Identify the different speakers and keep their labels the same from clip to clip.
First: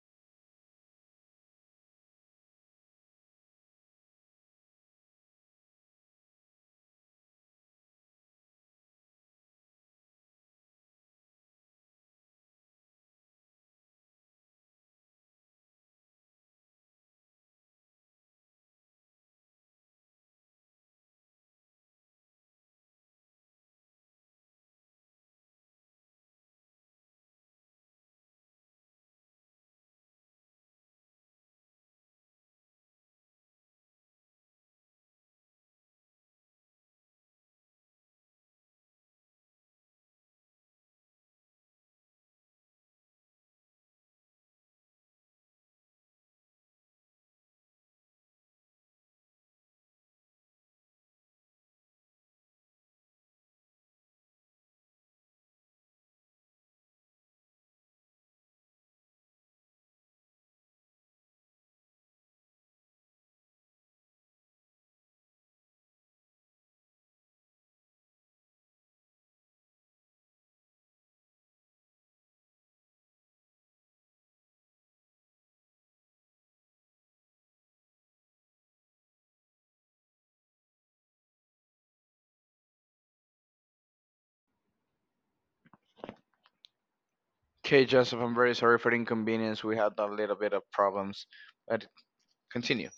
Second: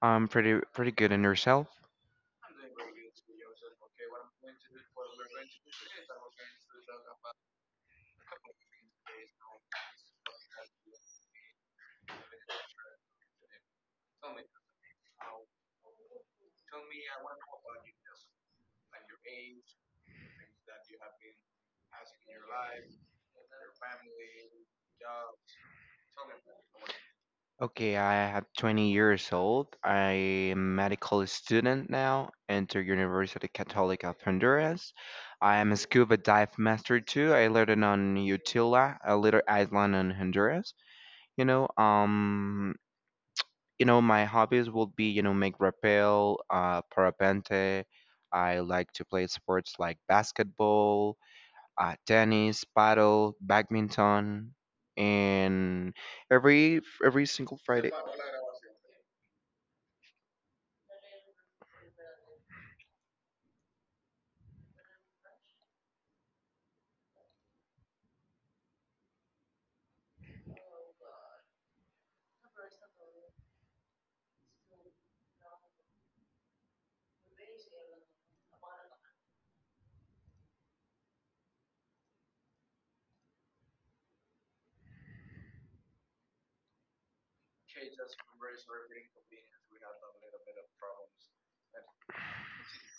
Speaker 1: I'm pretty good in yourself. Okay, I am 20 years old. I am medical student now, enter University Catholic of Honduras. I am a scuba dive master too. I learned on Utila, a little island in Honduras. You know, um, my hobbies would be, make rappel, parapente. I like to play sports like basketball, tennis, paddle, badminton, and every single Friday.
Speaker 2: Okay, Joseph, I'm very sorry for the inconvenience. We had a little bit of problems, but continue.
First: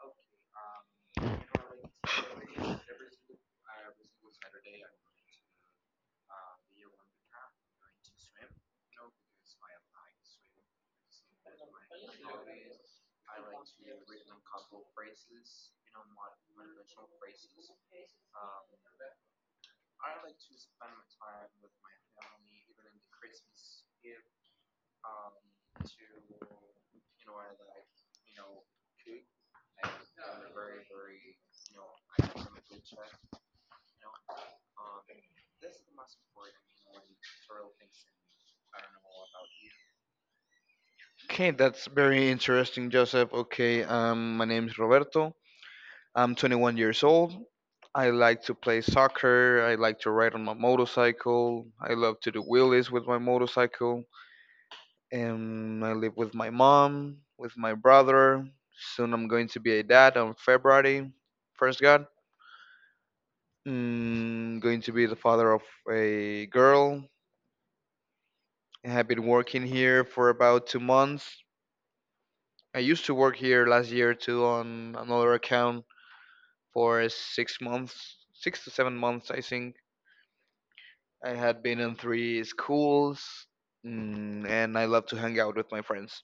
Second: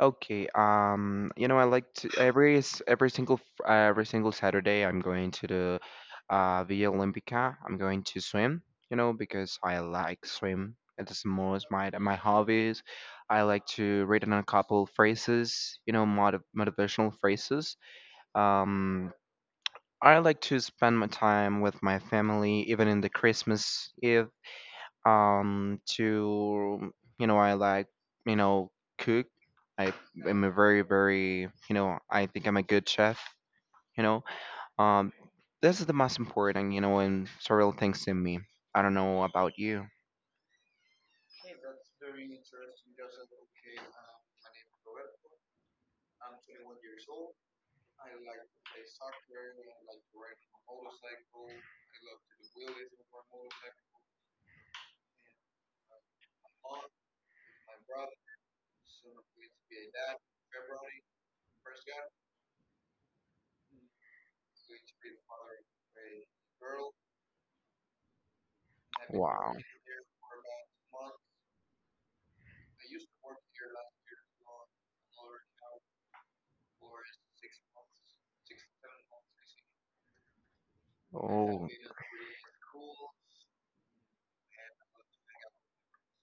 Speaker 1: Okay, I like to every s- every single fr- every single Saturday. I'm going to the Villa Olympica. I'm going to swim. You know, because I like swim. It is most my hobbies. I like to read on a couple phrases. You know, motivational phrases. Um, I like to spend my time with my family, even in the Christmas Eve. Um, to I like you know cook. I am a very I think I'm a good chef. You know, um, this is the most important and several things to me. I don't know about you.
Speaker 2: Okay, that's very interesting, Joseph. Okay, my name is Roberto. I'm 21 years old. I like to play soccer. I like to ride on my motorcycle. I love to do wheelies with my motorcycle. And I live with my mom, with my brother. Soon I'm going to be a dad on February, first God. Mm, going to be the father of a girl. I have been
Speaker 1: Wow.
Speaker 2: working here for about two months. I used to work here last year too on another account for six months, six to seven months, I think. I had
Speaker 1: Oh,
Speaker 2: been in three schools, mm, and I love to hang out with my friends.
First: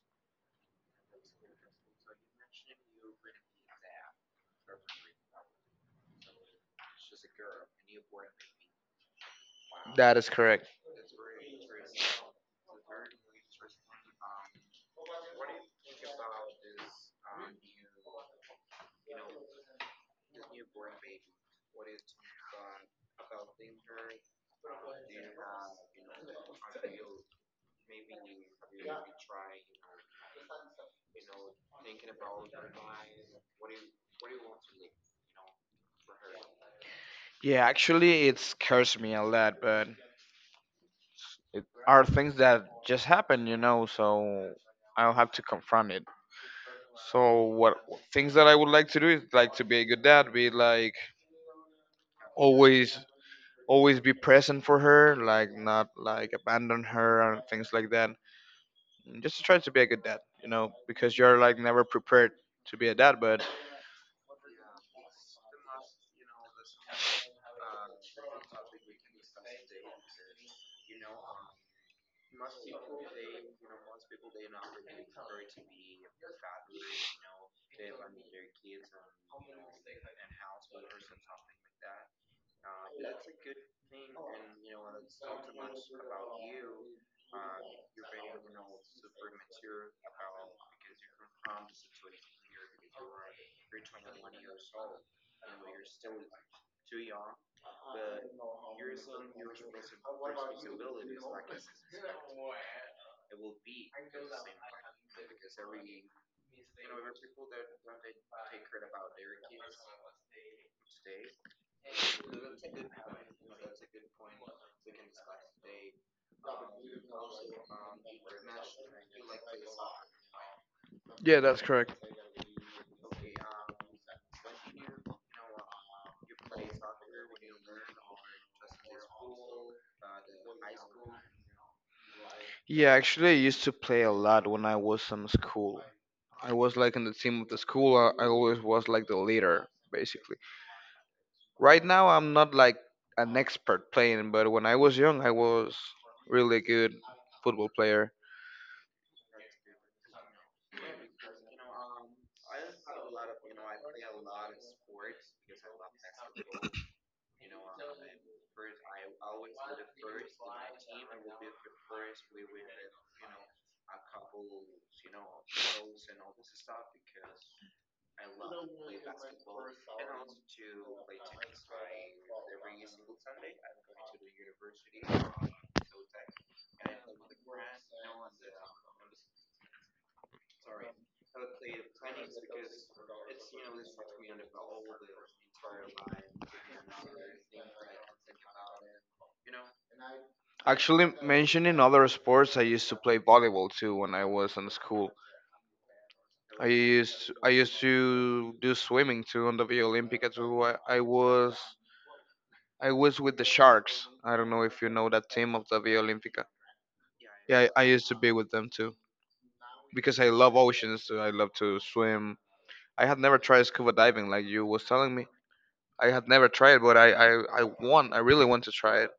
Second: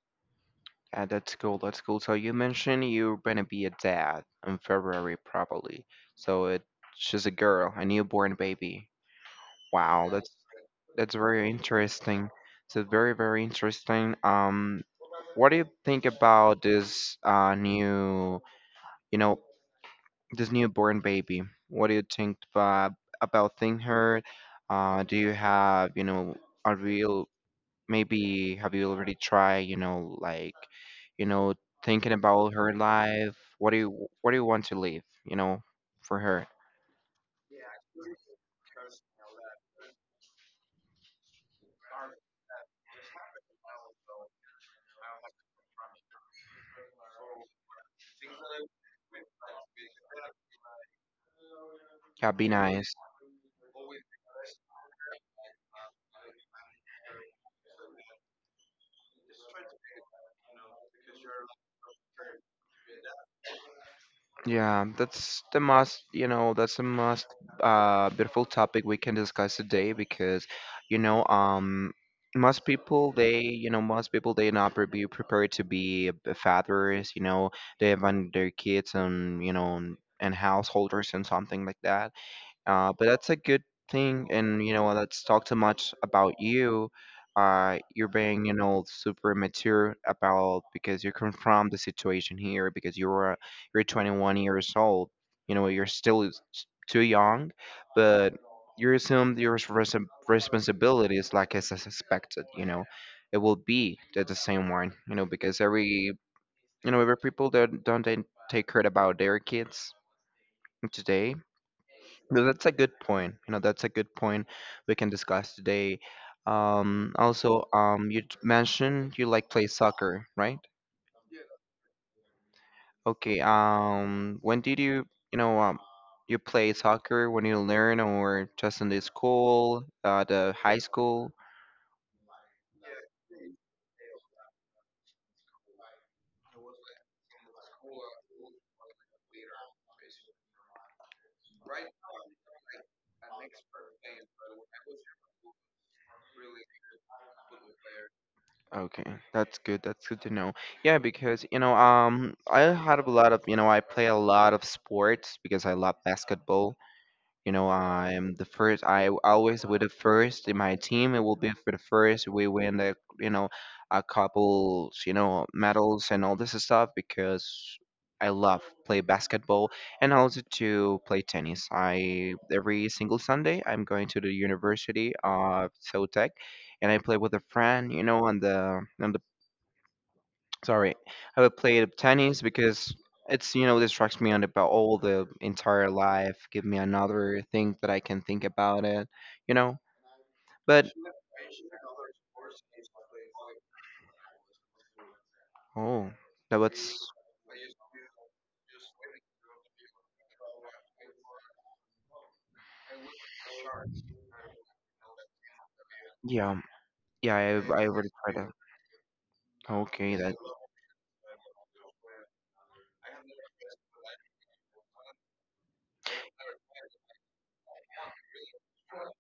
Speaker 1: yeah, that's cool. That's cool. So you mentioned you're gonna be a dad in February, probably. So it She's a girl, a newborn baby. Wow,
Speaker 2: That is
Speaker 1: that's
Speaker 2: correct.
Speaker 1: that's very interesting. So very, very interesting. What do you think about this new, you know, this newborn baby? What do you think about seeing her? Do you have, a real maybe, have you already tried, you know, thinking about her life? What do you want to leave, for her?
Speaker 2: Yeah, actually, it scares me a lot, but it are things that just happen, you know, so I'll have to confront it. So, what things that I would like to do is like to be a good dad, be like
Speaker 1: That'd be nice.
Speaker 2: always always be present for her, like not like abandon her and things like that. And just to try to be a good dad, you know, because you're like never prepared to be a dad. But
Speaker 1: Yeah, that's the most beautiful topic we can discuss today because, you know, um, most people they, you know, most people they not be prepared to be fathers. You know, they have on their kids, and and householders and something like that. But that's a good thing, and you know, let's talk too much about you. You're being, super mature about because you confront the situation here because you're 21 years old. You know, you're still too young, but you assume your responsibilities like as suspected. You know, it will be the same one. You know, because every you know every people that don't take care about their kids today. No, that's a good point. You know, that's a good point we can discuss today. Also, you mentioned you like play soccer, right?
Speaker 2: yeah, that's correct.
Speaker 1: Okay. When did you, you know, um, you play soccer when you learn or just in the school, the high school?
Speaker 2: Yeah, actually, I used to play a lot when I was in school. I was like in the team of the school. I always was like the leader, basically. Right now, I'm not like an expert playing, but when I was young, I was really good football player.
Speaker 1: Okay, that's good. That's good to know. Yeah, because I had a lot of, I play a lot of sports because I love basketball. You know, I'm the first. I always with the first in my team. It will be for the first. We win the a couple, medals and all this stuff because I love play basketball and also to play tennis. I every single Sunday I'm going to the University of Tech, and I play with a friend. You know, on the Sorry, I would play tennis because it's distracts me on about all the entire life, give me another thing that I can think about it, you know. But
Speaker 2: Actually, mentioning other sports, I used to play volleyball too when I was in school.
Speaker 1: oh, that
Speaker 2: I
Speaker 1: was
Speaker 2: used I used to do swimming too on the Via Olympica too. I was I was with the Sharks. I don't know if you know that team of the Via Olympica.
Speaker 1: yeah, yeah.
Speaker 2: Yeah,
Speaker 1: I
Speaker 2: I
Speaker 1: I
Speaker 2: used
Speaker 1: already
Speaker 2: to be
Speaker 1: tried
Speaker 2: with
Speaker 1: that.
Speaker 2: them too
Speaker 1: Okay,
Speaker 2: because I
Speaker 1: that.
Speaker 2: love oceans. So I love to swim. I had never tried scuba diving like you was telling me, I had never tried, but I want, I really want to try it.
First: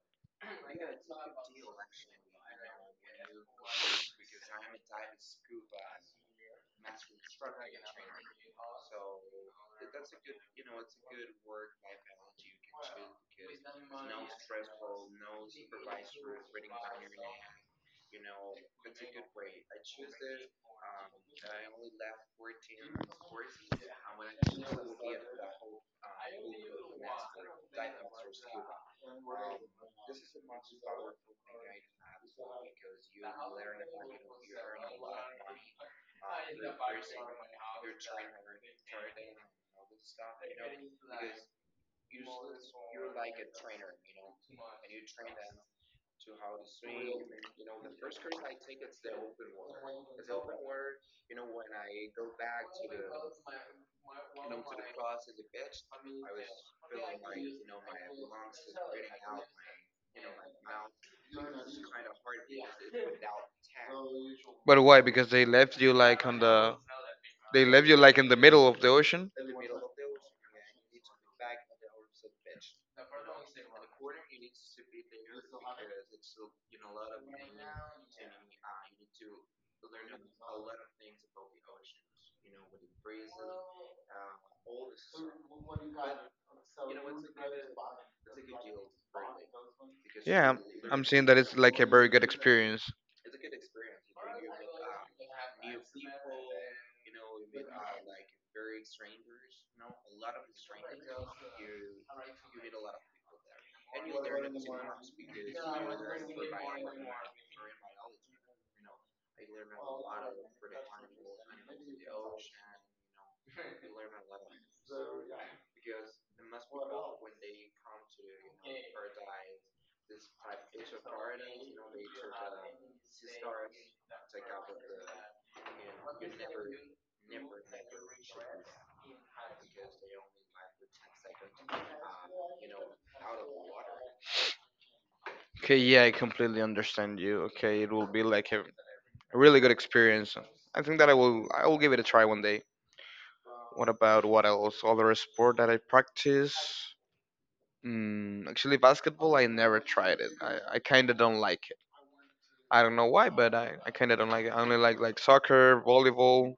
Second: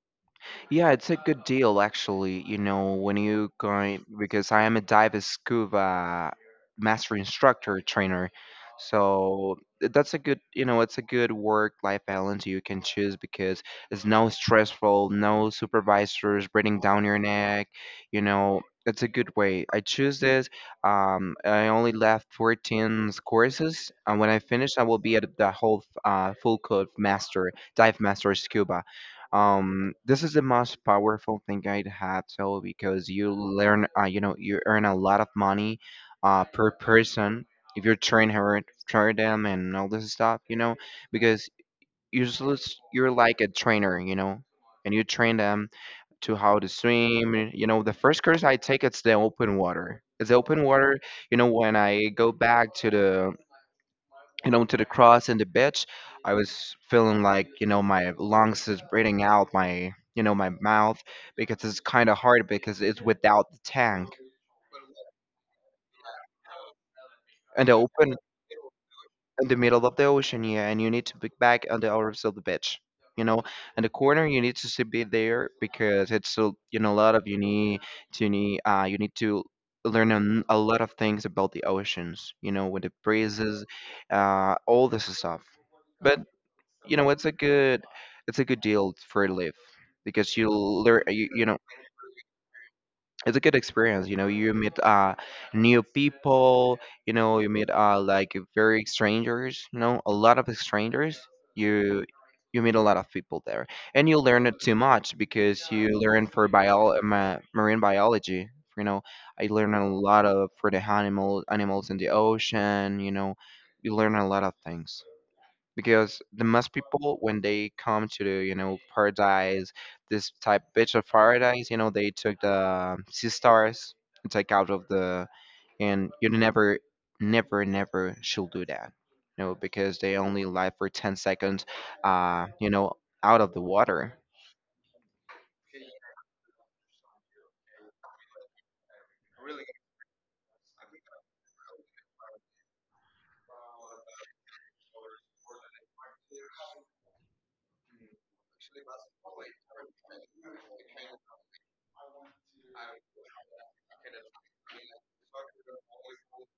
Speaker 1: Yeah, it's a good deal actually. You know, when you going, because I am a dive and scuba master instructor trainer. So that's a good, you know, it's a good work life balance you can choose because it's no stressful, no supervisors breathing down your neck. You know, it's a good way. I choose this. I only left 14 courses, and when I finish, I will be at the whole full code master, dive master scuba. This is the most powerful thing I'd had, so because you learn, you earn a lot of money, per person if you train her, train them, and all this stuff, you know, because you're just, you're like a trainer, you know, and you train them to how to swim. You know, the first course I take it's the open water. It's the open water. You know, when I go back to the and onto the cross and the bitch, I was feeling like, my lungs is breathing out my, my mouth, because it's kind of hard because it's without the tank
Speaker 2: But why? Because they left you like on the, they
Speaker 1: and the
Speaker 2: left you
Speaker 1: open
Speaker 2: like in the middle of the ocean.
Speaker 1: in the middle of the ocean, yeah, and you need to be back on the other side of the beach, you know, and the corner you need to be there because it's a, a lot of you need to need you need to learn a lot of things about the oceans, you know, with the breezes, all this stuff, but you know it's a good, it's a good deal for live, because you
Speaker 2: Yeah,
Speaker 1: learn
Speaker 2: I'm seeing
Speaker 1: you,
Speaker 2: that
Speaker 1: you
Speaker 2: it's
Speaker 1: know,
Speaker 2: like a very good experience.
Speaker 1: it's a good experience, you know, you meet new people, you know, you meet like very strangers, you know, a lot of strangers, you you meet a lot of people there, and you learn it too much because you learn for bio marine biology, you know, I learn a lot of for the animals in the ocean, you know, you learn a lot of things because the most people when they come to the, you know, paradise, this type bitch of paradise, you know, they took the sea stars and take out of the, and you never, never should do that, you know, because they only live for 10 seconds, you know, out of the water.
Speaker 2: Okay, yeah, I completely understand you. Okay, it will be like a really good experience. I think that I will give it a try one day. What about what else? Other sport that I practice? Mm, actually, basketball. I never tried it. I kind of don't like it. I don't know why, but I kind of don't like it. I only like soccer, volleyball,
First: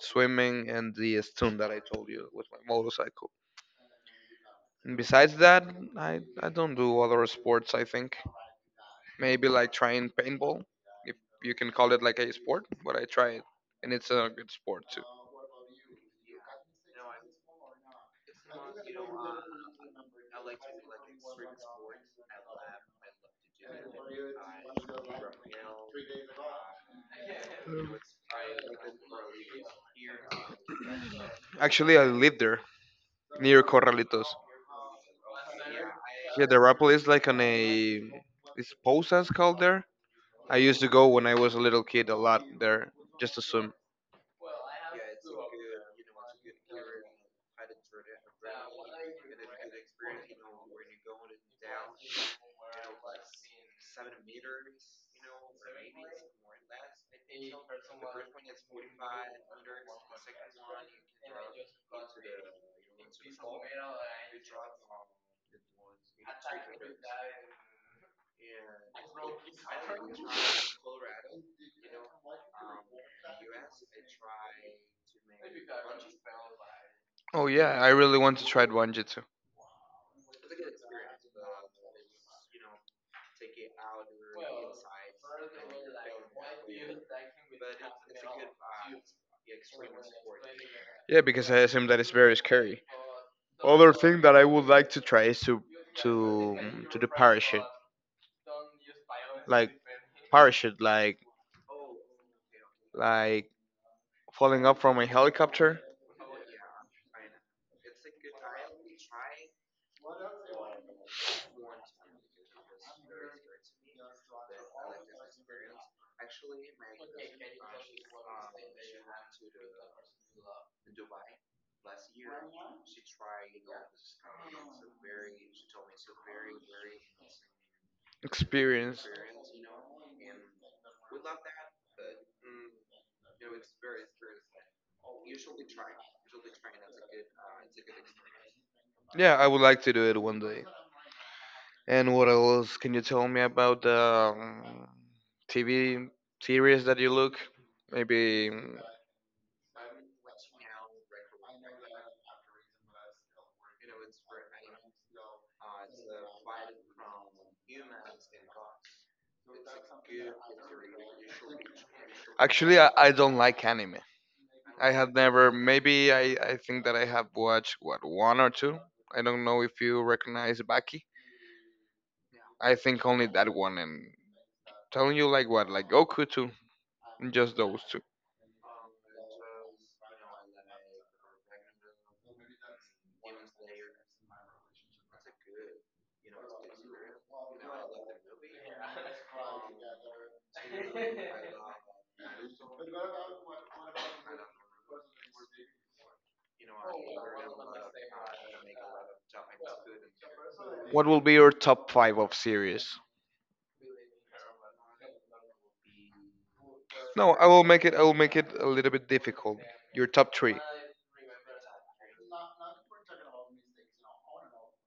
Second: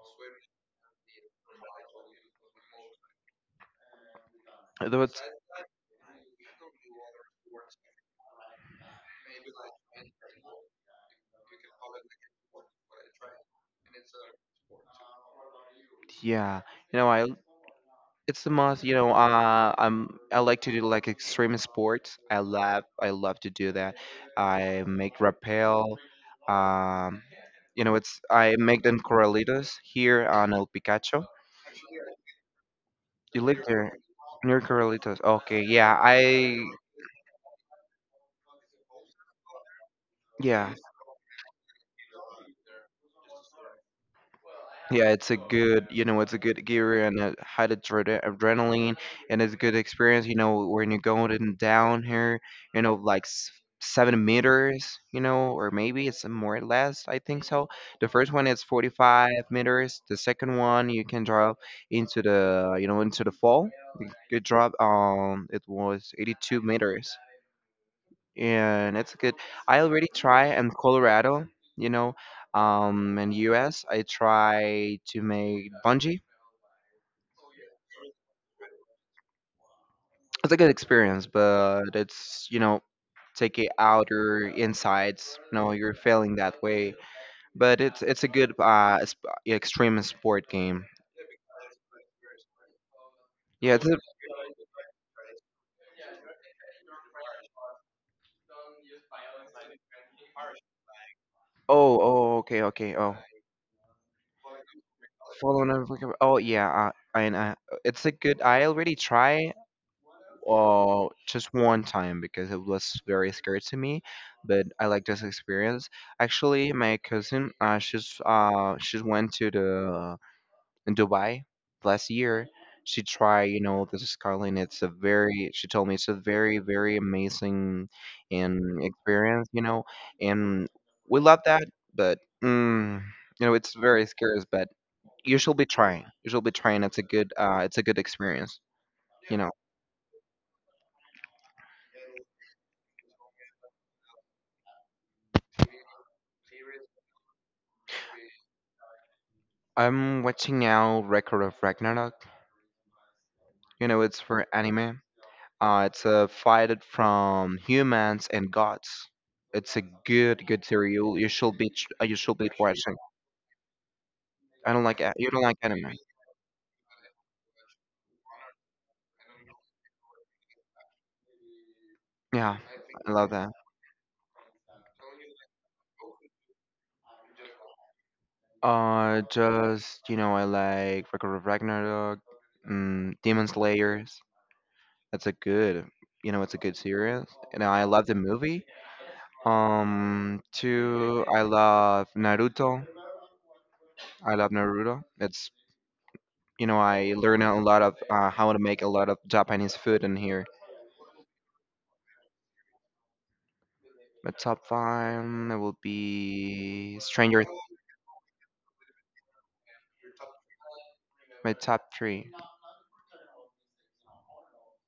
Speaker 2: swimming, and the stunt that I told you with my motorcycle. And
Speaker 1: Though it's
Speaker 2: besides that, I don't do other sports, I think. Maybe like trying paintball, if you can call it like a sport, but I try it, and it's a good sport too.
Speaker 1: yeah, you know I it's the most, you know, I like to do like extreme sports. I love to do that. I make rappel. Um, you know, it's I make them corralitos here on El Picacho.
Speaker 2: Actually, I live there,
Speaker 1: You
Speaker 2: near
Speaker 1: live there
Speaker 2: Corralitos.
Speaker 1: near Corralitos. Okay, yeah,
Speaker 2: Yeah, the
Speaker 1: I
Speaker 2: Rapel is like on a. It's posas called there. I
Speaker 1: yeah.
Speaker 2: used to go when I was a little kid a lot there just to swim.
Speaker 1: Yeah, it's a good, you know, it's a good gear and a high adrenaline, and it's a good experience. You know, when you're going in down here, you know, like 7 meters, you know, or maybe it's more or less. I think so. The first one is 45 meters. The second one you can drop into the, you know, into the fall. You drop. It was 82 meters. And it's good. I already try in Colorado, you know, in US, I try to make bungee.
Speaker 2: Oh yeah, I really want to try Wanjitsu.
Speaker 1: It's a good experience, but it's, you know, take it outer insides. No, you're failing that way. But it's a good extreme sport game.
Speaker 2: Yeah, because I assume that it's very scary.
Speaker 1: Yeah, it's
Speaker 2: Other
Speaker 1: a,
Speaker 2: thing that I would like to try is to to do like parachute,
Speaker 1: oh, oh, okay, okay. Oh,
Speaker 2: like falling up from a
Speaker 1: following
Speaker 2: helicopter
Speaker 1: up, like, oh yeah, and it's a good. I already try just one time because it was very scary to me, but I like this experience. Actually, my cousin, she went to the in Dubai last year. She tried, you know, the skyline. It's a very, she told me it's a very, very amazing and
Speaker 2: experience.
Speaker 1: experience, you know, and we love that, but mm, you know, it's very scary. But you should be trying. You should be trying. It's a good experience.
Speaker 2: Yeah,
Speaker 1: You
Speaker 2: I
Speaker 1: know.
Speaker 2: would like to do it one day. And what else can you tell me about the um, TV series that you look? Maybe
Speaker 1: I'm watching now Record of Ragnarok. You know, it's for anime. It's a fight it from humans and gods. It's a good series. You should be you should be
Speaker 2: actually
Speaker 1: watching.
Speaker 2: I don't like anime.
Speaker 1: I don't
Speaker 2: I
Speaker 1: like
Speaker 2: had
Speaker 1: you don't
Speaker 2: never.
Speaker 1: like anime.
Speaker 2: Maybe I think that I have watched what one or two. I don't know if you recognize Baki.
Speaker 1: Yeah,
Speaker 2: I think
Speaker 1: I
Speaker 2: only
Speaker 1: love
Speaker 2: that
Speaker 1: that.
Speaker 2: one, and telling you like what, like Goku too, and just those two.
Speaker 1: Just you know, I like Record of Ragnarok, Demon Slayers. That's a good, you know, it's a good series. And I love the movie. Two, I love Naruto. I love Naruto. It's, you know, I learn a lot of how to make a lot of Japanese food in here.
Speaker 2: What will be your top five of series?
Speaker 1: My top five it will be
Speaker 2: No,
Speaker 1: Stranger.
Speaker 2: I will make it. I will make it a little bit difficult. Your top three.
Speaker 1: My top three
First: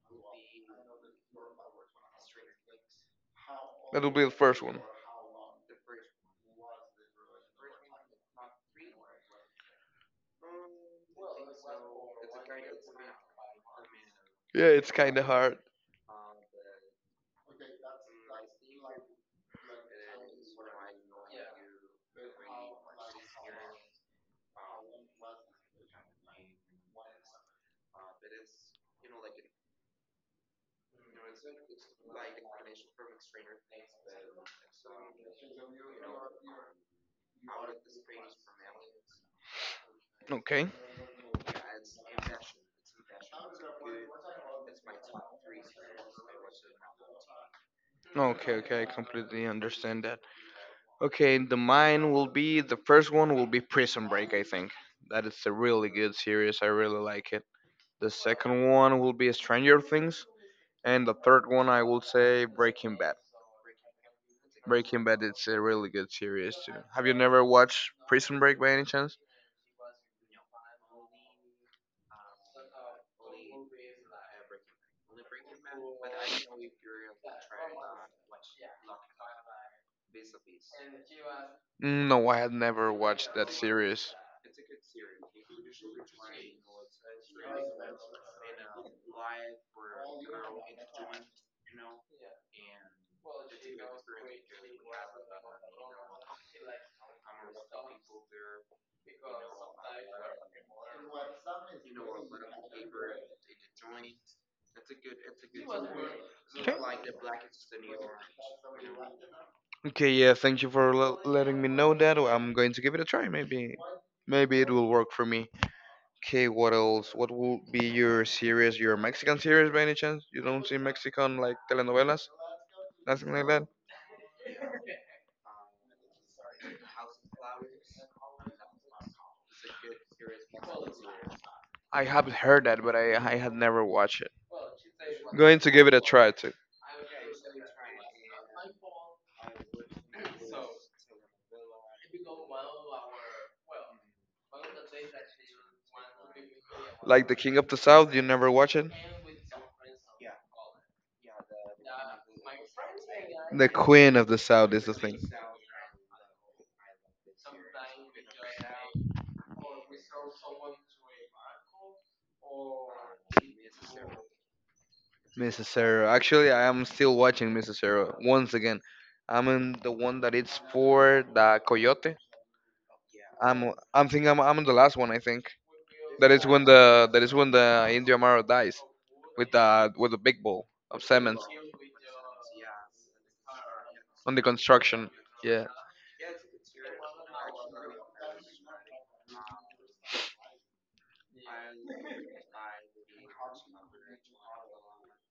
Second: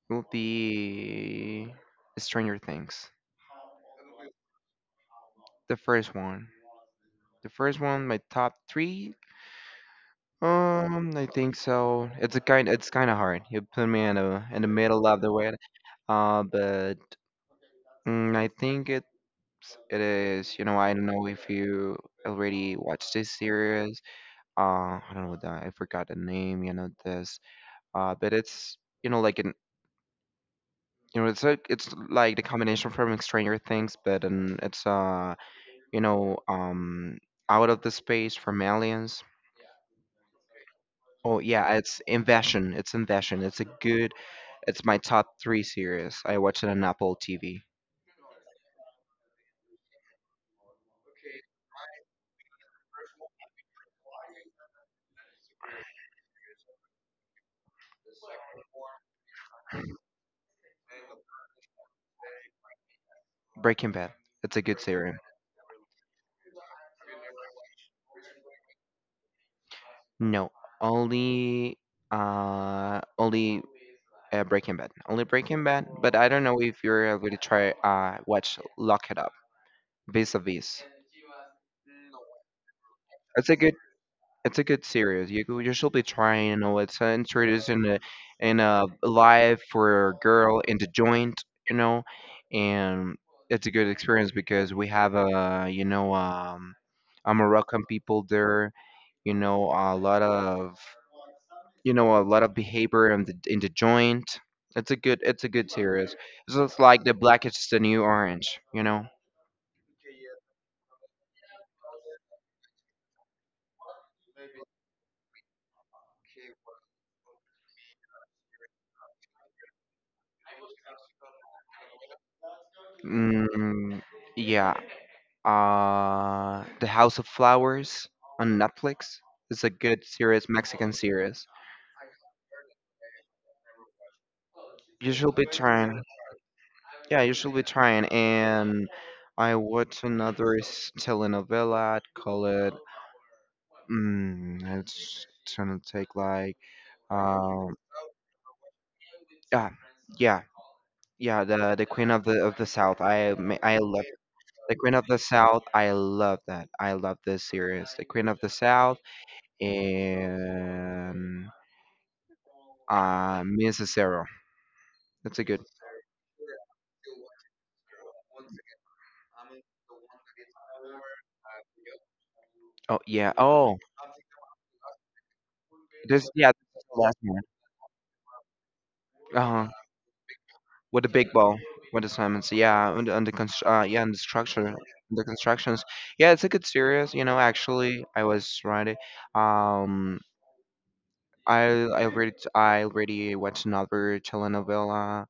Speaker 1: will be Stranger Things.
Speaker 2: That will be the first one.
Speaker 1: The first one. The first one, my top three. I think so. It's a kind. It's kind of hard. You put me in a in the
Speaker 2: Yeah, it's
Speaker 1: middle
Speaker 2: kind
Speaker 1: of
Speaker 2: of
Speaker 1: the way.
Speaker 2: hard.
Speaker 1: But I think it is, you know, I don't know if you already watched this series. I don't know that I forgot the name, you know, this. But it's, you know, like an, you know, it's like the combination from Stranger Things, but it's you know, um, out of the space from aliens.
Speaker 2: Okay.
Speaker 1: Oh yeah, it's Invasion. It's Invasion. It's a good. It's my top three series. I watch it on Apple TV.
Speaker 2: Okay. Okay. I completely understand that. Okay, in the mine will be the first one will be Prison Break, I think. That is a really good series. I really like it. The second one will be Stranger Things, and the third one I will say Breaking Bad.
Speaker 1: Breaking Bad. It's a good
Speaker 2: Breaking
Speaker 1: series.
Speaker 2: Bad it's a really good series too. Have you never watched Prison Break by any chance?
Speaker 1: No, only only Breaking Bad. Only Breaking Bad, but I don't know if you're able to try watch Lock It Up, Vis-a-Vis.
Speaker 2: No, I had never watched
Speaker 1: It's
Speaker 2: that
Speaker 1: a good
Speaker 2: series.
Speaker 1: it's a good series. You should be trying, you know, it's introduced in a life for a girl in the joint, you know, and it's a good experience because we have a a Moroccan people there. You know a lot of you know a lot of behavior in the joint. It's a good series. So
Speaker 2: Okay.
Speaker 1: it's like the black is the new orange. You know.
Speaker 2: Okay, yeah, thank you for letting me know that. I'm going to give it a try. Maybe maybe it will work for me. Okay, what else? What will be your series, your Mexican series by any chance? You don't see Mexican like telenovelas? Nothing like that?
Speaker 1: Mm, yeah. The House of Flowers on Netflix. It's a good series, Mexican series.
Speaker 2: I have heard that, but I had never watched it.
Speaker 1: You should be
Speaker 2: Going to give it a
Speaker 1: trying.
Speaker 2: try too.
Speaker 1: Yeah, I usually we try and I watch another telenovela. I'd call it. It's gonna take like.
Speaker 2: Like The King of the
Speaker 1: Um,
Speaker 2: South, you never watch it?
Speaker 1: yeah, yeah, yeah. The Queen of the South.
Speaker 2: The
Speaker 1: I love
Speaker 2: Queen of the South
Speaker 1: the
Speaker 2: is the
Speaker 1: Queen of
Speaker 2: thing.
Speaker 1: the South. I love that. I love this series, the Queen of the South, and Mrs. Zero. That's a good.
Speaker 2: Mrs. Sarah. Actually, I am still watching Mrs. Sarah once again. I'm in the one that it's for the coyote.
Speaker 1: Oh yeah. Oh,
Speaker 2: I'm thinking I'm on the last one. I think that
Speaker 1: this
Speaker 2: is
Speaker 1: yeah.
Speaker 2: when
Speaker 1: This is the
Speaker 2: the
Speaker 1: last
Speaker 2: that is
Speaker 1: one.
Speaker 2: when the Indio Amaro dies
Speaker 1: Uh-huh.
Speaker 2: with the big ball of
Speaker 1: With the big
Speaker 2: cement
Speaker 1: ball with the Simons. Yeah, and yeah, and the
Speaker 2: on the
Speaker 1: structure,
Speaker 2: construction.
Speaker 1: the
Speaker 2: Yeah,
Speaker 1: constructions. Yeah, it's a good series. You know, actually, I was right. Um, I already watched another telenovela.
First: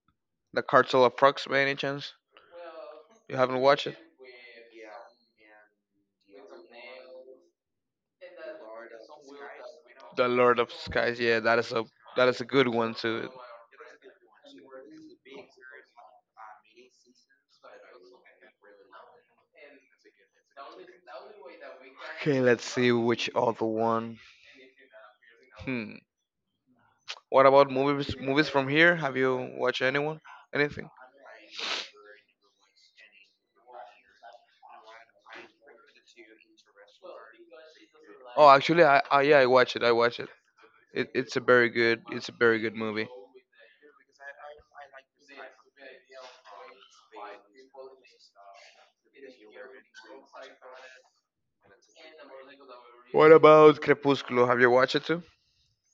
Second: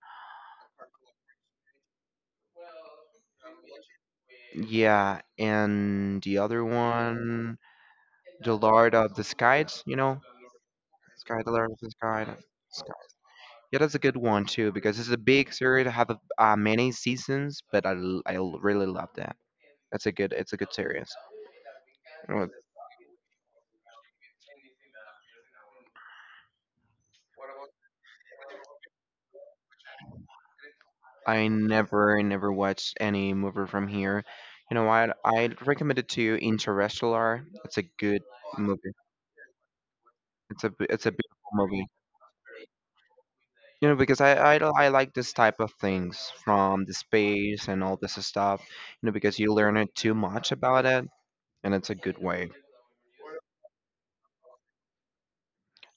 Speaker 2: the Cartel of Prox by any chance? You haven't watched it?
Speaker 1: Yeah, and the other one, The Lord of the Skies, you know?
Speaker 2: The Lord of Skies. Yeah,
Speaker 1: Sky, The Lord of the Sky.
Speaker 2: that is a good
Speaker 1: Sky.
Speaker 2: one too.
Speaker 1: Yeah, that's a good one too because it's a big series. I have a, many seasons, but I really love that. It's a good series.
Speaker 2: Okay,
Speaker 1: Uh,
Speaker 2: let's see which other one. Hmm. What about movies? Movies from here? Have you watched anyone? Anything?
Speaker 1: I never watched any movie from here. You know what? I recommend it to you Interstellar. It's a good
Speaker 2: Oh, actually,
Speaker 1: movie.
Speaker 2: I yeah, I watched it. I watched it.
Speaker 1: It's a
Speaker 2: It's a
Speaker 1: beautiful
Speaker 2: very
Speaker 1: movie.
Speaker 2: good it's a very good movie.
Speaker 1: You know because I like this type of things from the space and all this stuff. You know because you learn it too much about it and it's a good way.
Speaker 2: What about Crepúsculo? Have you watched it too?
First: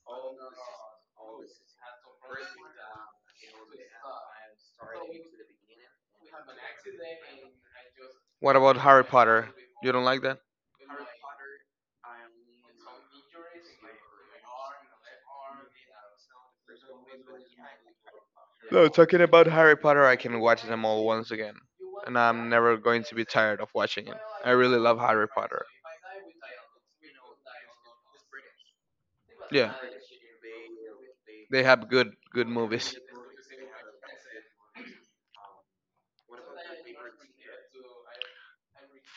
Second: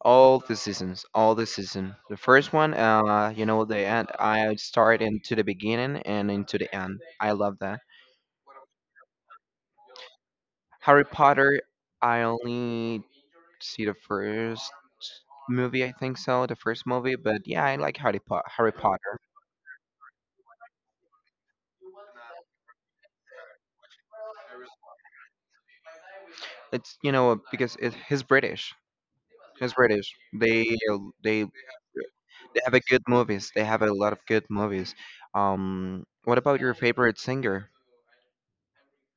Speaker 1: All the seasons, all the season. The first one, you know, the end. I start into the beginning and into the end. I love that.
Speaker 2: What about Harry Potter? You don't like that?
Speaker 1: Harry Potter, I only see the first movie, I think so, the first movie. But yeah, I like Harry
Speaker 2: No,
Speaker 1: Potter.
Speaker 2: talking about Harry Potter, I can watch them all once again, and I'm never going to be tired of watching it. I really love Harry Potter.
Speaker 1: It's you know because it, he's British. He's
Speaker 2: Yeah,
Speaker 1: British. They
Speaker 2: they have good good
Speaker 1: they have a
Speaker 2: movies.
Speaker 1: good movies. They have a lot of good movies. What about your favorite singer?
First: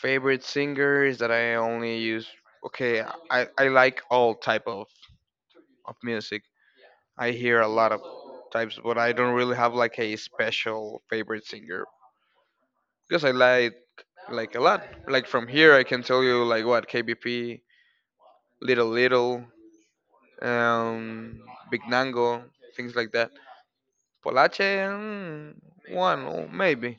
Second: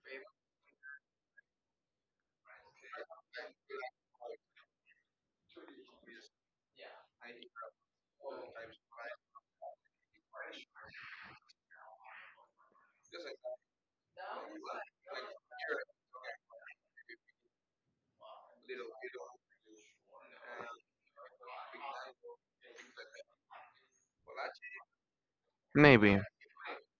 Speaker 2: Favorite singers that I only use. Okay, I like all type of music. I hear a lot of types, but I don't really have like a special favorite singer because I like a lot. Like from here, I can tell you like what KBP, Little Little, um, Big Nango, things like that. Polache, mm,
Speaker 1: Maybe
Speaker 2: one oh, maybe.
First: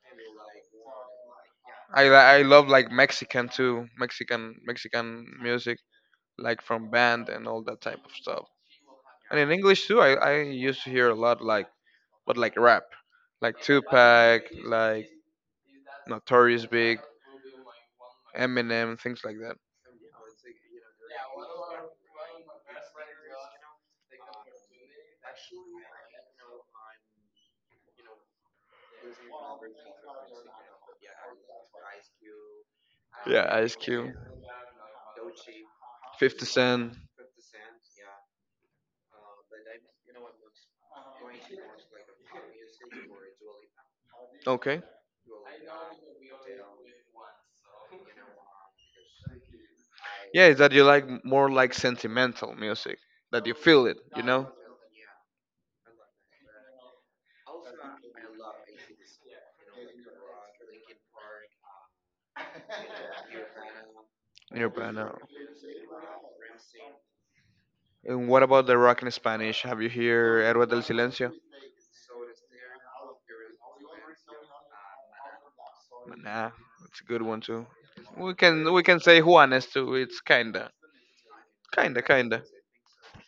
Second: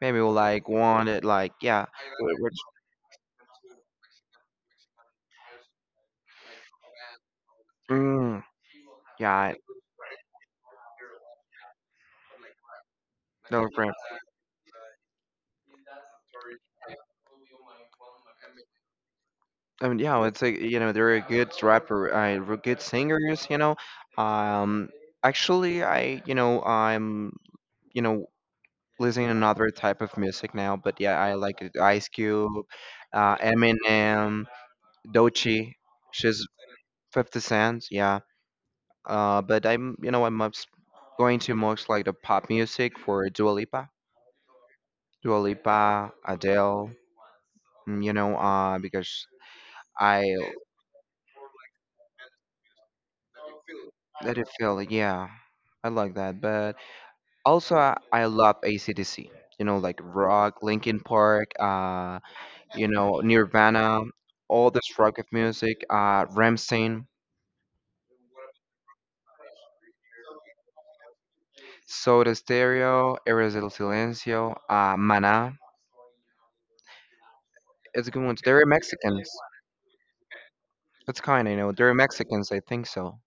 Speaker 1: maybe we'll like one that like yeah.
Speaker 2: I love like Mexican too, Mexican Mexican music, like from band and all that type of
Speaker 1: Mm.
Speaker 2: stuff.
Speaker 1: Yeah,
Speaker 2: And in
Speaker 1: I-
Speaker 2: English too, I used to hear a lot like but like rap, like
Speaker 1: no rap.
Speaker 2: Tupac, like Notorious Big, Eminem, things like that.
Speaker 1: I mean, yeah, it's like you know they're a good rapper, good singers. You know, um, actually, I you know I'm you know listening to another type of music now, but yeah, I like it. Ice Cube,
Speaker 2: Yeah, Ice Cube,
Speaker 1: Eminem, Doechii,
Speaker 2: 50
Speaker 1: she's
Speaker 2: Cent.
Speaker 1: 50 Cent, yeah. But I'm you know I'm obs- going to most like the pop music for Dua Lipa,
Speaker 2: Okay.
Speaker 1: Dua Lipa, Adele, you know, because I
Speaker 2: Yeah, is that you like more like sentimental music, that you feel it, you
Speaker 1: let it
Speaker 2: know?
Speaker 1: feel, like, yeah. I like that, but also I love ACDC. You know, like rock, Linkin Park, you know, Nirvana, all this
Speaker 2: Urbano.
Speaker 1: rock of music, Rammstein,
Speaker 2: And what about the rock in Spanish? Have you heard Héroes del Silencio?
Speaker 1: Soda Stereo, Eres del Silencio, Mana.
Speaker 2: Nah, it's a good one too.
Speaker 1: It's a good
Speaker 2: We
Speaker 1: one. They're
Speaker 2: can we can say
Speaker 1: Mexicans.
Speaker 2: Juanes too. It's kinda,
Speaker 1: That's kind, I know. They're
Speaker 2: kinda, kinda.
Speaker 1: Mexicans, I think so.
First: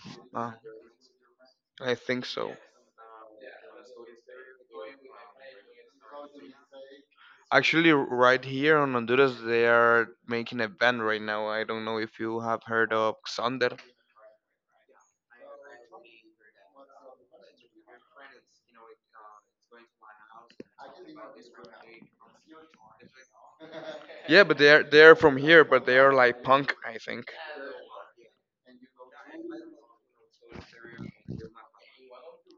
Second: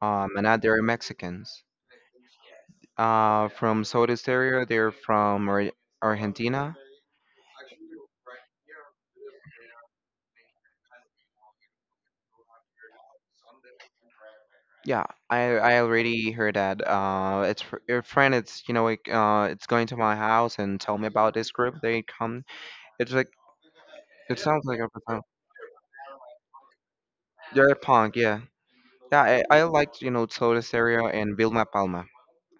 Speaker 2: Uh,
Speaker 1: Mana, they're Mexicans.
Speaker 2: I think so.
Speaker 1: From Soda Stereo, they're from Argentina.
Speaker 2: Actually, right here on Honduras, they are making a band right now. I don't know if you have heard of Xander.
Speaker 1: Yeah, I already heard that. Your friend. It's you know like it's going to my house and tell me about this group. They come. It's like it
Speaker 2: Yeah, but
Speaker 1: sounds like a
Speaker 2: they're
Speaker 1: punk.
Speaker 2: from here, but they are like punk, I think.
Speaker 1: They're punk. Yeah, yeah. I liked you know Soda Stereo and Vilma Palma.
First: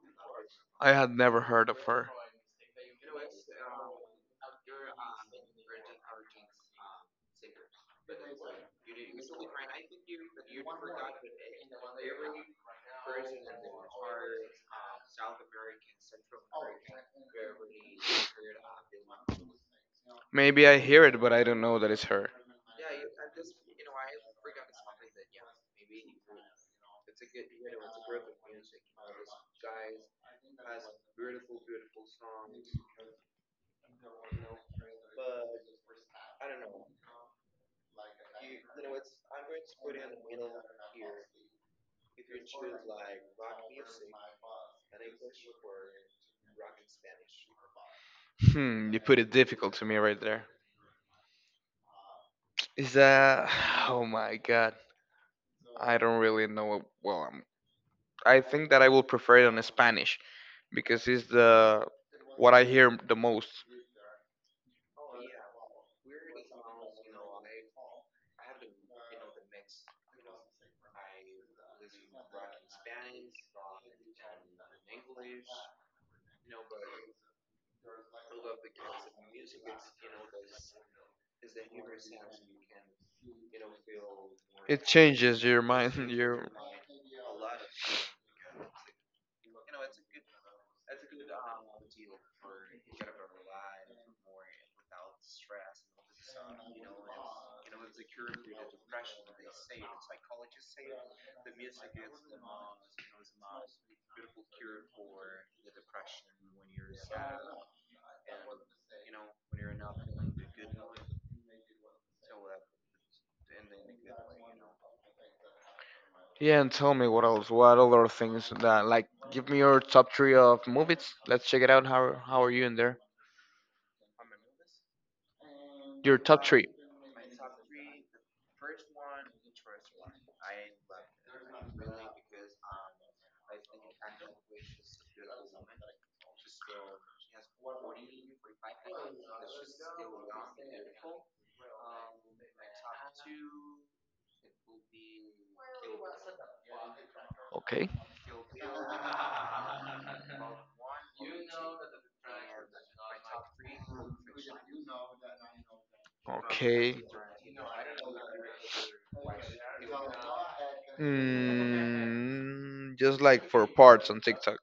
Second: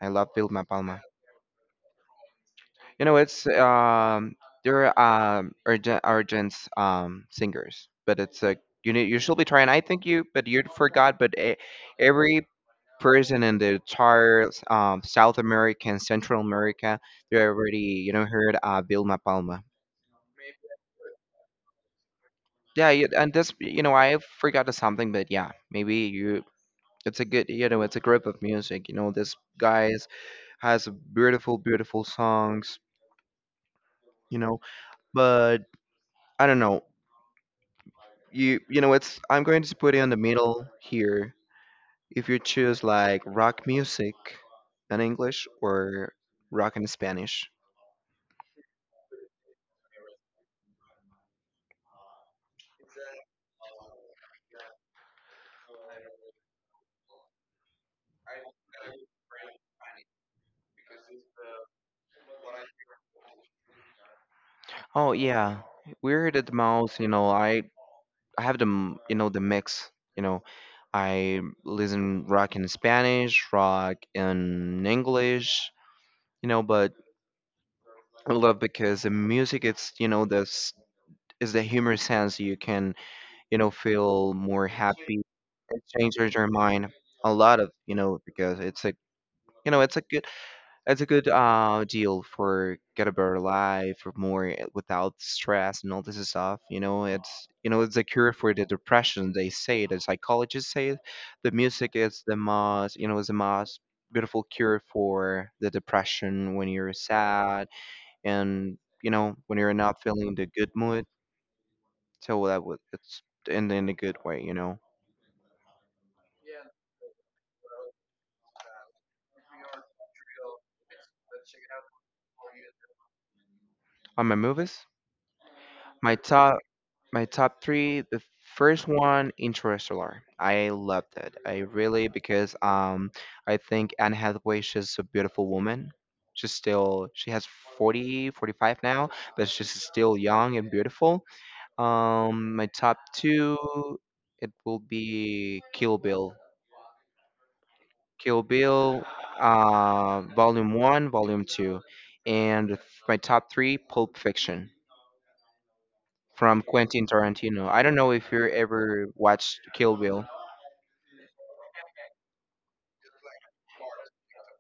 Speaker 1: I love Vilma
Speaker 2: I
Speaker 1: Palma.
Speaker 2: had never heard of her.
Speaker 1: You know it's they're urgent singers, but it's like you need you should be trying. I think you but you forgot. Every person in the entire South America and Central America, they already, you know, heard Vilma Palma.
Speaker 2: Maybe I hear it, but I don't know that it's her.
Speaker 1: Yeah, you- and this, you know, I forgot something, but yeah, maybe you. It's a good, you know, it's a group of music. You know, this guys has beautiful, beautiful songs. You know, but I don't know. You know, it's. I'm going to put it in the middle here. If you choose like rock music in English or rock in Spanish.
Speaker 2: Hmm, you put it difficult to me right there. Is that? Oh my God, I don't really know. Well, I think that I will prefer it on Spanish because it's the what I hear the most.
Speaker 1: Oh yeah, Weird at the Mouse. You know, I have you know the mix. You know, I listen rock in Spanish, rock in English. You know, but I love because the music it's you know this is the humor sense you can you know feel more
Speaker 2: It
Speaker 1: happy.
Speaker 2: changes your
Speaker 1: It
Speaker 2: mind.
Speaker 1: changes your
Speaker 2: Your
Speaker 1: mind a lot of you know because it's a you know it's a good deal for get a better life or more without stress and all this stuff. You know it's a cure for the depression. They say the psychologists say it. The music is the most you know is the most beautiful cure for the depression when you're sad and you know when you're not feeling the good mood. So that was it's in a good way. You know,
Speaker 2: yeah, and tell me what else? What other things that like? Give me your top three of movies. Let's check it out. How are you in there?
Speaker 1: on my movies.
Speaker 2: Your
Speaker 1: My
Speaker 2: top
Speaker 1: top
Speaker 2: three.
Speaker 1: my top three. The first one, Interstellar. I loved it. I really because I think Anne Hathaway she's a beautiful woman. She's still she has 40, 45 now, but she's still young and beautiful. My top two, it will be Kill Bill.
Speaker 2: Okay.
Speaker 1: Kill Bill, Volume One, Volume Two, and my top three, Pulp Fiction. From
Speaker 2: Okay.
Speaker 1: Quentin Tarantino. I don't know if you ever watched Kill Bill.
Speaker 2: Mm, just like for parts on TikTok.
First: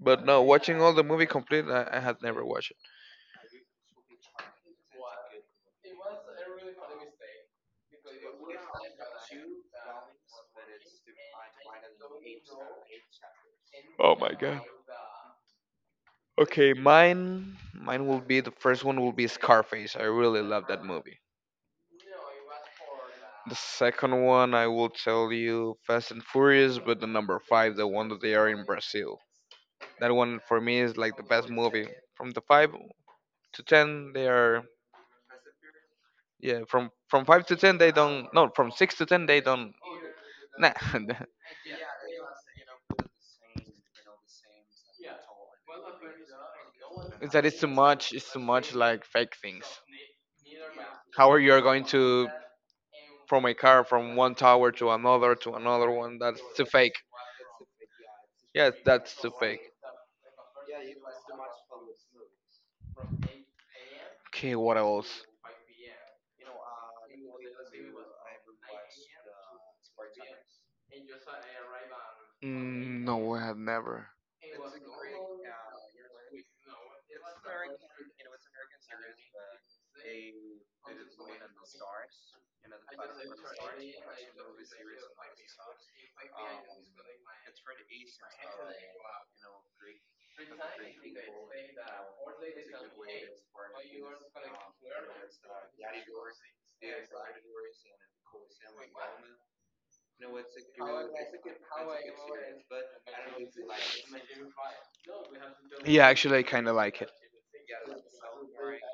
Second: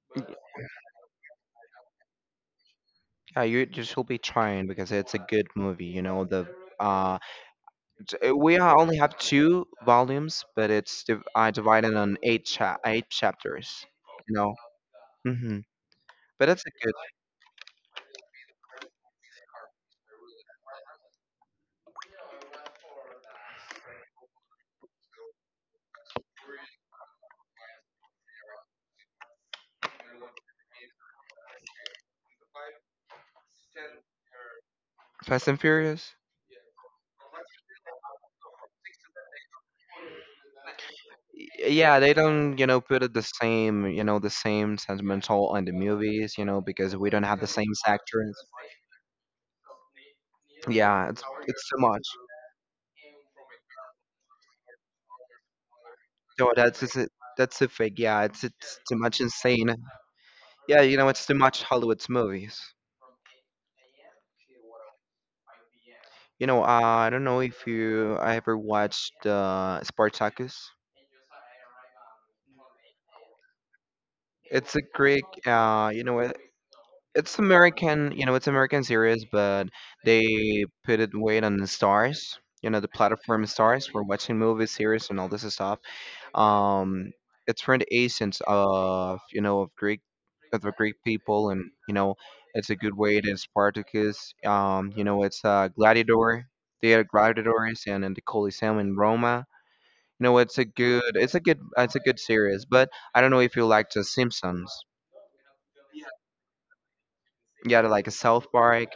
Speaker 2: But no, watching all the movie complete, I had never watched it.
Speaker 1: Yeah, you should be trying because it's a good movie. You know the uh, we are only have 2 volumes, but it's divided on eight eight chapters.
Speaker 2: Oh my
Speaker 1: You know,
Speaker 2: god.
Speaker 1: hmm but that's
Speaker 2: Okay,
Speaker 1: a good.
Speaker 2: mine will be the first one will be Scarface. I really love that movie. The second one I will tell you Fast and Furious, but the number five, the one that they are in Brazil. That one for me is like the best movie. From the five to ten, they are
Speaker 1: Fast and Furious.
Speaker 2: yeah. From five to ten, they don't. No, from six to ten, they don't. Nah,
Speaker 1: Yeah, they don't you know put it the same you know the same sentimental on the movies you know because we don't
Speaker 2: it's
Speaker 1: have
Speaker 2: that
Speaker 1: the
Speaker 2: it's too
Speaker 1: same
Speaker 2: much. It's
Speaker 1: actors.
Speaker 2: too much like fake things.
Speaker 1: Yeah,
Speaker 2: How are you are
Speaker 1: it's too
Speaker 2: going
Speaker 1: much.
Speaker 2: to from a car from one tower to another one? That's
Speaker 1: No,
Speaker 2: too
Speaker 1: that's just
Speaker 2: fake.
Speaker 1: it. That's a fake. Yeah,
Speaker 2: Yes,
Speaker 1: it's too
Speaker 2: that's
Speaker 1: much
Speaker 2: too fake.
Speaker 1: insane. Yeah, you know, it's too much Hollywood's movies.
Speaker 2: Okay, what else?
Speaker 1: You know, I don't know if you I ever watched Spartacus.
Speaker 2: Mm, no, I have never.
Speaker 1: It's a Greek. You know, it's American. You know, it's American series, but they put it weight on the stars. You know, the platform stars for watching movies, series, and all this stuff. um it's for the essence of you know of greek of the greek people and you know it's a good way to spartacus you know it's a gladiator they are gladiators and in the coliseum in roma you know it's a good it's a good it's a good series but I don't know if you like the simpsons
Speaker 2: Yeah, actually, I kind of like it.
Speaker 1: yeah like a south park.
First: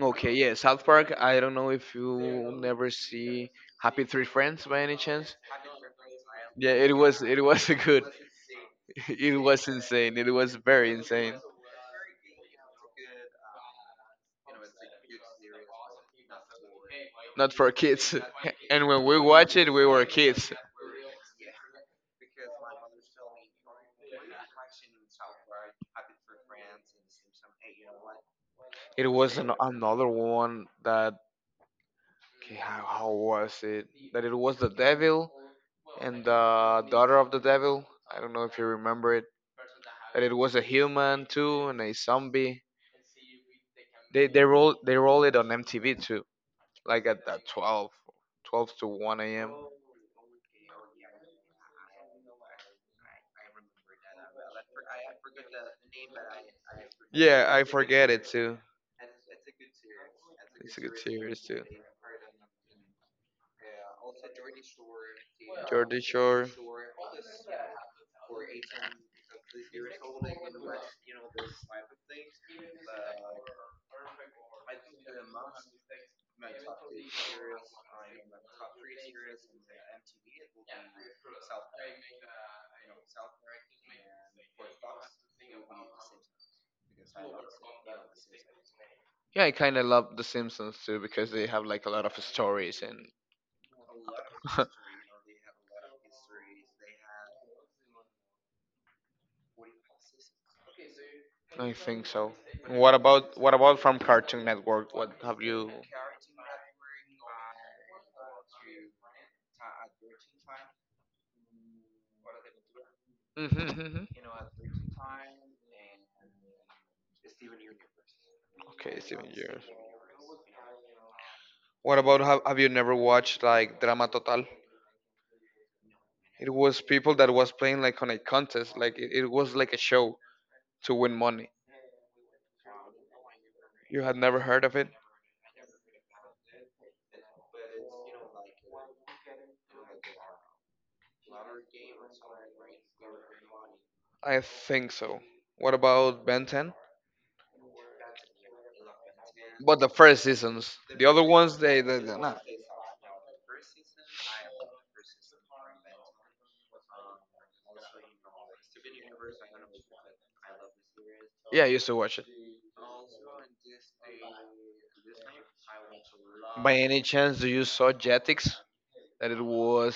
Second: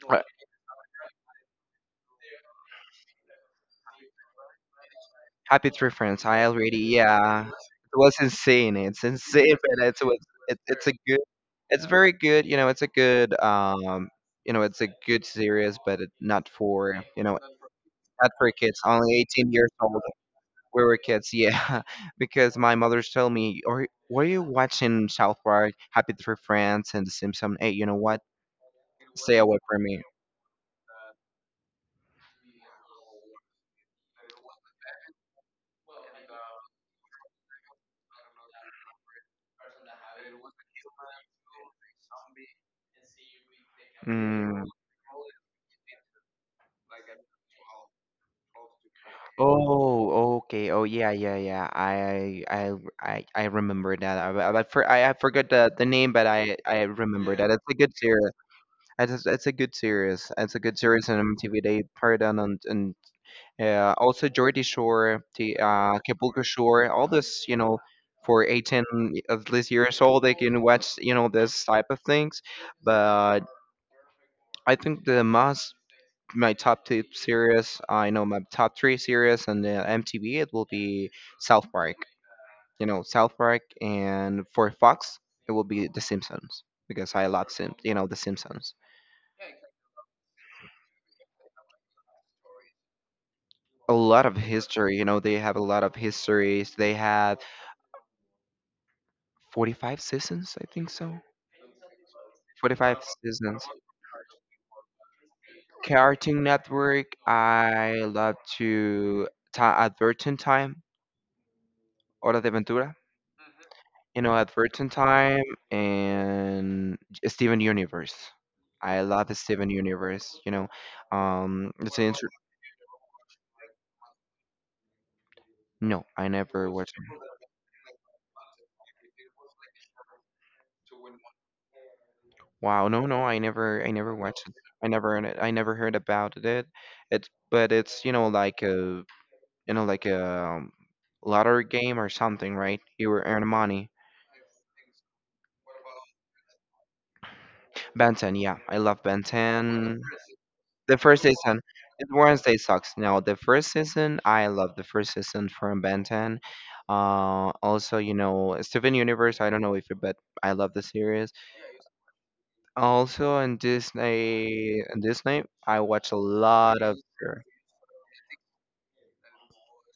Speaker 2: Okay, yeah, South Park. I don't know if you never see Happy Three Friends by any chance.
Speaker 1: Happy Tree Friends. I
Speaker 2: Yeah,
Speaker 1: already,
Speaker 2: it
Speaker 1: yeah.
Speaker 2: was a
Speaker 1: It
Speaker 2: good.
Speaker 1: was insane. It's
Speaker 2: It
Speaker 1: insane,
Speaker 2: was
Speaker 1: but it's
Speaker 2: insane.
Speaker 1: was
Speaker 2: It was
Speaker 1: it's
Speaker 2: very
Speaker 1: a good.
Speaker 2: insane.
Speaker 1: It's very good. You know, it's a good. You know, it's a good series, but it, not for you know,
Speaker 2: Not for kids.
Speaker 1: not for kids.
Speaker 2: And when
Speaker 1: Only
Speaker 2: we
Speaker 1: 18
Speaker 2: watched
Speaker 1: years
Speaker 2: it, we
Speaker 1: old.
Speaker 2: were kids.
Speaker 1: We were kids, yeah. Because my mother's told me, or were you watching South Park, Happy Tree Friends, and The Simpsons? Hey, you know what?
Speaker 2: It was
Speaker 1: Stay
Speaker 2: an,
Speaker 1: away from me.
Speaker 2: another one that. Okay, how was it? That it was the devil and the daughter of the devil. I don't know if you remember it. That it was a human too and a zombie. They
Speaker 1: Mm.
Speaker 2: roll they roll it on MTV too, like at that 12, 12 to one a.m.
Speaker 1: Oh, okay. Oh, yeah, yeah, yeah. I remember that. I forgot the name, but I remember
Speaker 2: Yeah,
Speaker 1: that.
Speaker 2: I
Speaker 1: It's a good
Speaker 2: forget it
Speaker 1: series.
Speaker 2: too.
Speaker 1: It's a good series. It's a
Speaker 2: It's
Speaker 1: good
Speaker 2: a good
Speaker 1: series on
Speaker 2: series
Speaker 1: MTV.
Speaker 2: too.
Speaker 1: They paired on and also Geordie Shore, the
Speaker 2: Jordy
Speaker 1: Acapulco
Speaker 2: Shore.
Speaker 1: Shore, all this, you know, for 18 at least years old, they can watch, you know, this type of things. But I think the most my top two series. I know my top three series on the MTV. It will be South Park. You know, South Park, and for Fox, it will be The Simpsons because I love Sim. You know, The Simpsons.
Speaker 2: Yeah, I kind of love The Simpsons too because they have like a lot of stories and
Speaker 1: A lot of history. You know, they have a lot of histories. They have 45 seasons, I think so.
Speaker 2: I think so.
Speaker 1: 45
Speaker 2: What
Speaker 1: seasons.
Speaker 2: about from Cartoon Network? What have you?
Speaker 1: Cartoon Network. I love to Advertent Time. Hora de Aventura,
Speaker 2: Mhm, mhm.
Speaker 1: you know, Advertent Time and Steven Universe. I
Speaker 2: Okay,
Speaker 1: love
Speaker 2: seven
Speaker 1: the
Speaker 2: years.
Speaker 1: Steven Universe, you know. Um, it's
Speaker 2: What
Speaker 1: an
Speaker 2: about
Speaker 1: inter-
Speaker 2: have you never watched like Drama Total?
Speaker 1: no, I
Speaker 2: It
Speaker 1: never
Speaker 2: was
Speaker 1: watched
Speaker 2: people
Speaker 1: it.
Speaker 2: that was playing like on a contest, like it was like a show to win money.
Speaker 1: Wow, no, no, I
Speaker 2: You
Speaker 1: never
Speaker 2: had never
Speaker 1: watched it.
Speaker 2: heard of it?
Speaker 1: I never heard about it. But it's, you know, like a, you know, like a lottery game or something, right? You were earning money.
Speaker 2: I think so. What about Ben 10?
Speaker 1: Ben 10, yeah, I love Ben
Speaker 2: But the
Speaker 1: 10.
Speaker 2: first seasons,
Speaker 1: The
Speaker 2: the
Speaker 1: first
Speaker 2: other
Speaker 1: season,
Speaker 2: ones, they they
Speaker 1: it
Speaker 2: they're not.
Speaker 1: Wednesday sucks. No, the first season, I love the first season from Ben 10. Also, you know, Steven Universe. I don't know if you, but I love the series.
Speaker 2: Yeah, I used to watch it.
Speaker 1: Also on Disney, I watch a
Speaker 2: By
Speaker 1: lot of
Speaker 2: any chance,
Speaker 1: her.
Speaker 2: do you saw Jetix? That it was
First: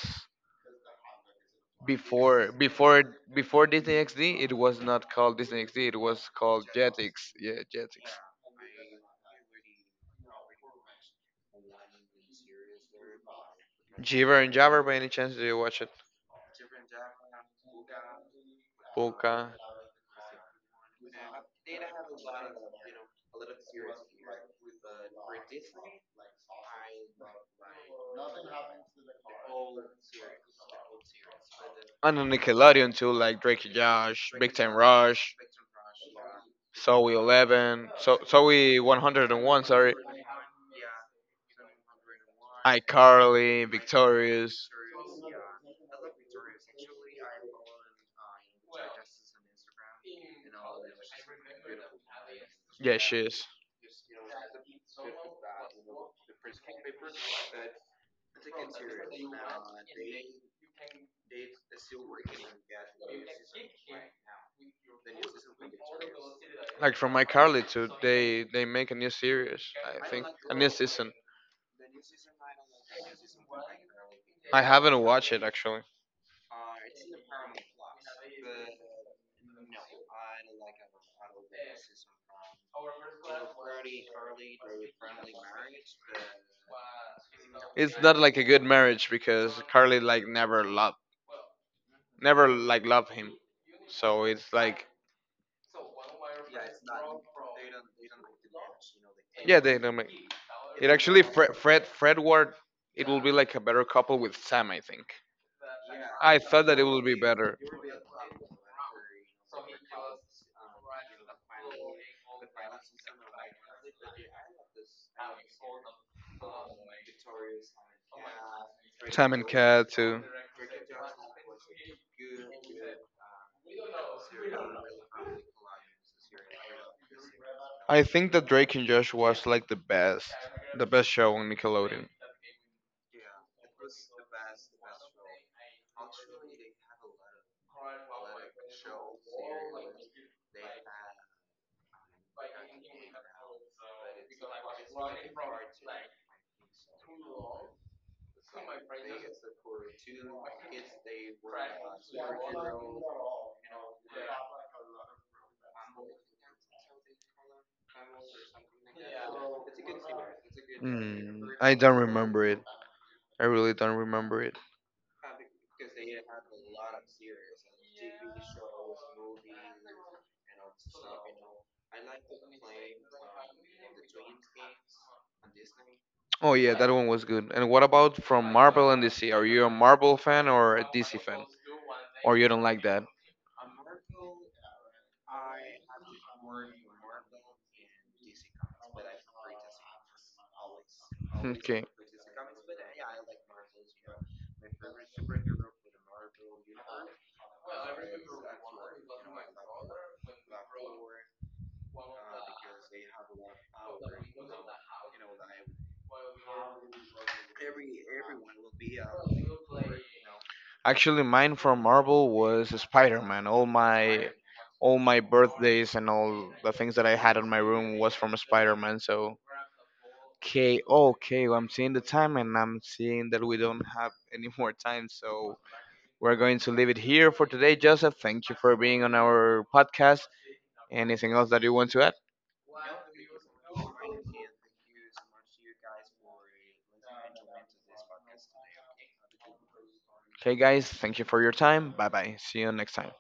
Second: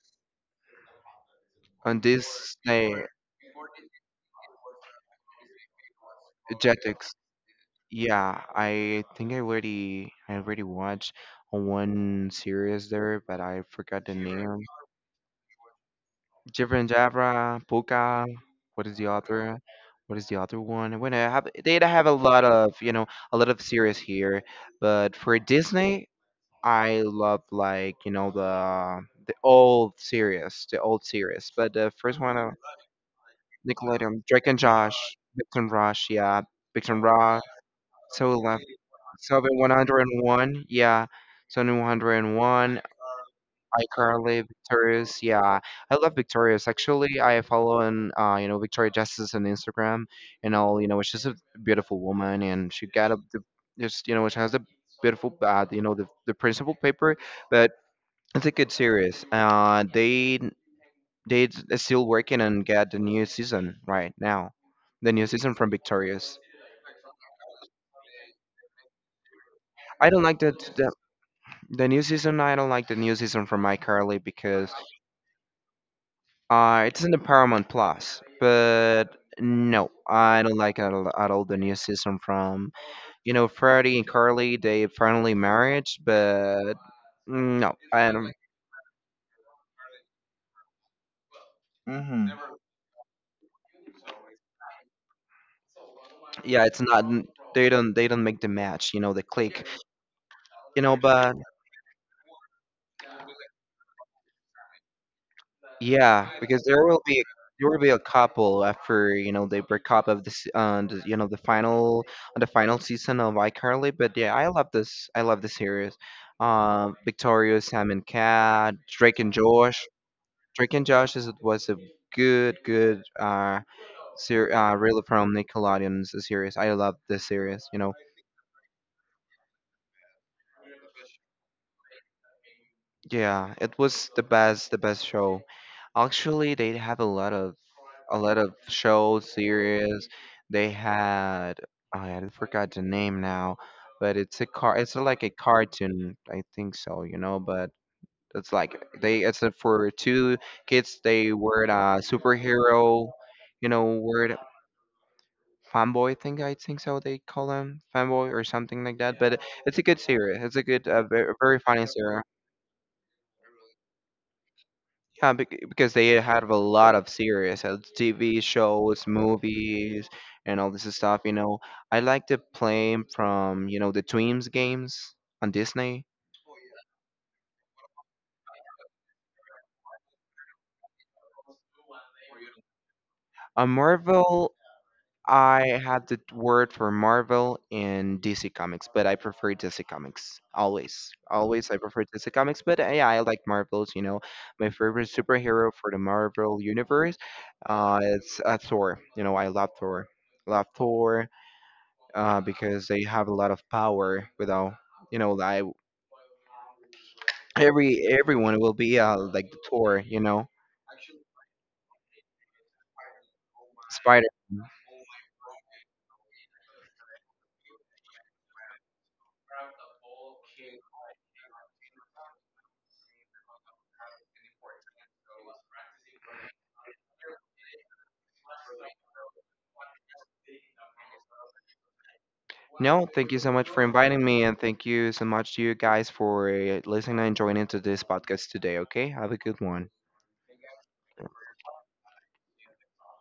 Speaker 1: On
Speaker 2: before
Speaker 1: Disney,
Speaker 2: before before Disney XD. It was not called Disney XD. It was called
Speaker 1: Jetix.
Speaker 2: Jetix. Yeah, Jetix.
Speaker 1: Yeah, I think I already watched one series there, but I forgot the
Speaker 2: Jeever and
Speaker 1: name.
Speaker 2: Jabber. By any chance, do you watch it?
Speaker 1: Jibber and Jabra, Puka. What is the
Speaker 2: Polka.
Speaker 1: other? What is the other one? When I have, they have a lot of, you know, a lot of series here, but for Disney, I love like you know the old series, the old series, but the
Speaker 2: And
Speaker 1: first
Speaker 2: on
Speaker 1: one
Speaker 2: the
Speaker 1: of
Speaker 2: Nickelodeon too, like Drake and
Speaker 1: Nickelodeon,
Speaker 2: Josh,
Speaker 1: Drake
Speaker 2: Big
Speaker 1: and
Speaker 2: Time
Speaker 1: Josh,
Speaker 2: Rush,
Speaker 1: Victor and Rush, yeah, Victor
Speaker 2: So
Speaker 1: and
Speaker 2: we
Speaker 1: Rush,
Speaker 2: 11, so
Speaker 1: so
Speaker 2: so
Speaker 1: left,
Speaker 2: we
Speaker 1: Seven
Speaker 2: 101,
Speaker 1: One
Speaker 2: sorry,
Speaker 1: Hundred and One, yeah, 7 101,
Speaker 2: iCarly,
Speaker 1: iCarly,
Speaker 2: Victorious.
Speaker 1: Victorious, yeah, I love Victorious. Actually, I follow on you know Victoria Justice on Instagram, and all you know she's a beautiful woman, and she
Speaker 2: Yeah,
Speaker 1: got a
Speaker 2: she
Speaker 1: the,
Speaker 2: is.
Speaker 1: just you know she has a beautiful you know the principal paper. But it's a good series. They are still working and get the new season right now, the new season from Victorious.
Speaker 2: Like from iCarly too, they make a new series, I
Speaker 1: I don't
Speaker 2: think,
Speaker 1: like
Speaker 2: a new season.
Speaker 1: the new season. I don't like the new season from iCarly
Speaker 2: I
Speaker 1: because
Speaker 2: haven't watched it actually.
Speaker 1: it's in the Paramount Plus. But no, I don't like at all the new season from you know Freddie and Carly. They finally married, but no,
Speaker 2: It's
Speaker 1: I
Speaker 2: not
Speaker 1: don't.
Speaker 2: like a good marriage because Carly like never loved,
Speaker 1: mm,
Speaker 2: never like loved him. So it's like
Speaker 1: Yeah, it's not. They don't make the match. You know, the
Speaker 2: yeah,
Speaker 1: click.
Speaker 2: they know me.
Speaker 1: You
Speaker 2: It
Speaker 1: know,
Speaker 2: actually
Speaker 1: but
Speaker 2: Fred Ward. It will be like a better couple with Sam, I think.
Speaker 1: yeah,
Speaker 2: I
Speaker 1: because
Speaker 2: thought that
Speaker 1: there
Speaker 2: it
Speaker 1: will
Speaker 2: would be
Speaker 1: be
Speaker 2: better.
Speaker 1: there will be a couple after you know they break up of this you know the final on the final season of iCarly. But yeah, I love this. I love this series. Victoria, Sam and Cat, Drake and
Speaker 2: Sam and
Speaker 1: Josh.
Speaker 2: Cat too.
Speaker 1: Drake and Josh is was a good really from Nickelodeon's series. I love this series. You know,
Speaker 2: I think that Drake and Josh was like the best show on Nickelodeon.
Speaker 1: yeah, it was the best show. Actually, they have a lot of shows, series. They had oh, yeah, I forgot the name now, but it's a car. It's like a cartoon, I think so. You know, but it's like they it's a- for two kids. They were a superhero, you know, word fanboy thing. I think so. They call them fanboy or something like that. But it's a good series. It's a good, very,
Speaker 2: Mm,
Speaker 1: very
Speaker 2: I
Speaker 1: funny
Speaker 2: don't
Speaker 1: series.
Speaker 2: remember it. I really don't remember it.
Speaker 1: Yeah, because they have a lot of series, TV shows, movies, and all this stuff. You know, I like to play 'em from you know the Twins games on Disney.
Speaker 2: Oh yeah, that one was good. And what about from Marvel and DC? Are you a Marvel fan or a DC fan? Or you don't like that?
Speaker 1: On Marvel, I had the word for Marvel in DC Comics, but I prefer DC Comics always. Always, I
Speaker 2: Okay.
Speaker 1: prefer DC Comics, but yeah, I like Marvels. You know, my favorite superhero for the Marvel universe, it's Thor. You know, I love Thor. Love Thor. Because they have a lot of power without you know like every everyone will be like the tour you know
Speaker 2: Actually, mine from Marvel was Spider-Man.
Speaker 1: spider
Speaker 2: All my birthdays and all the things that I had in my room was from Spider-Man. So, okay, okay, well, I'm seeing the time and I'm seeing that we don't have any more time. So, we're going to leave it here for today, Joseph. Thank you for being on our podcast. Anything else that you want to add?
Speaker 1: no thank you so much for inviting me and thank you so much to you guys for listening and joining to this podcast today okay have a good one
Speaker 2: Okay, guys, thank you for your time. Bye-bye. See you next time.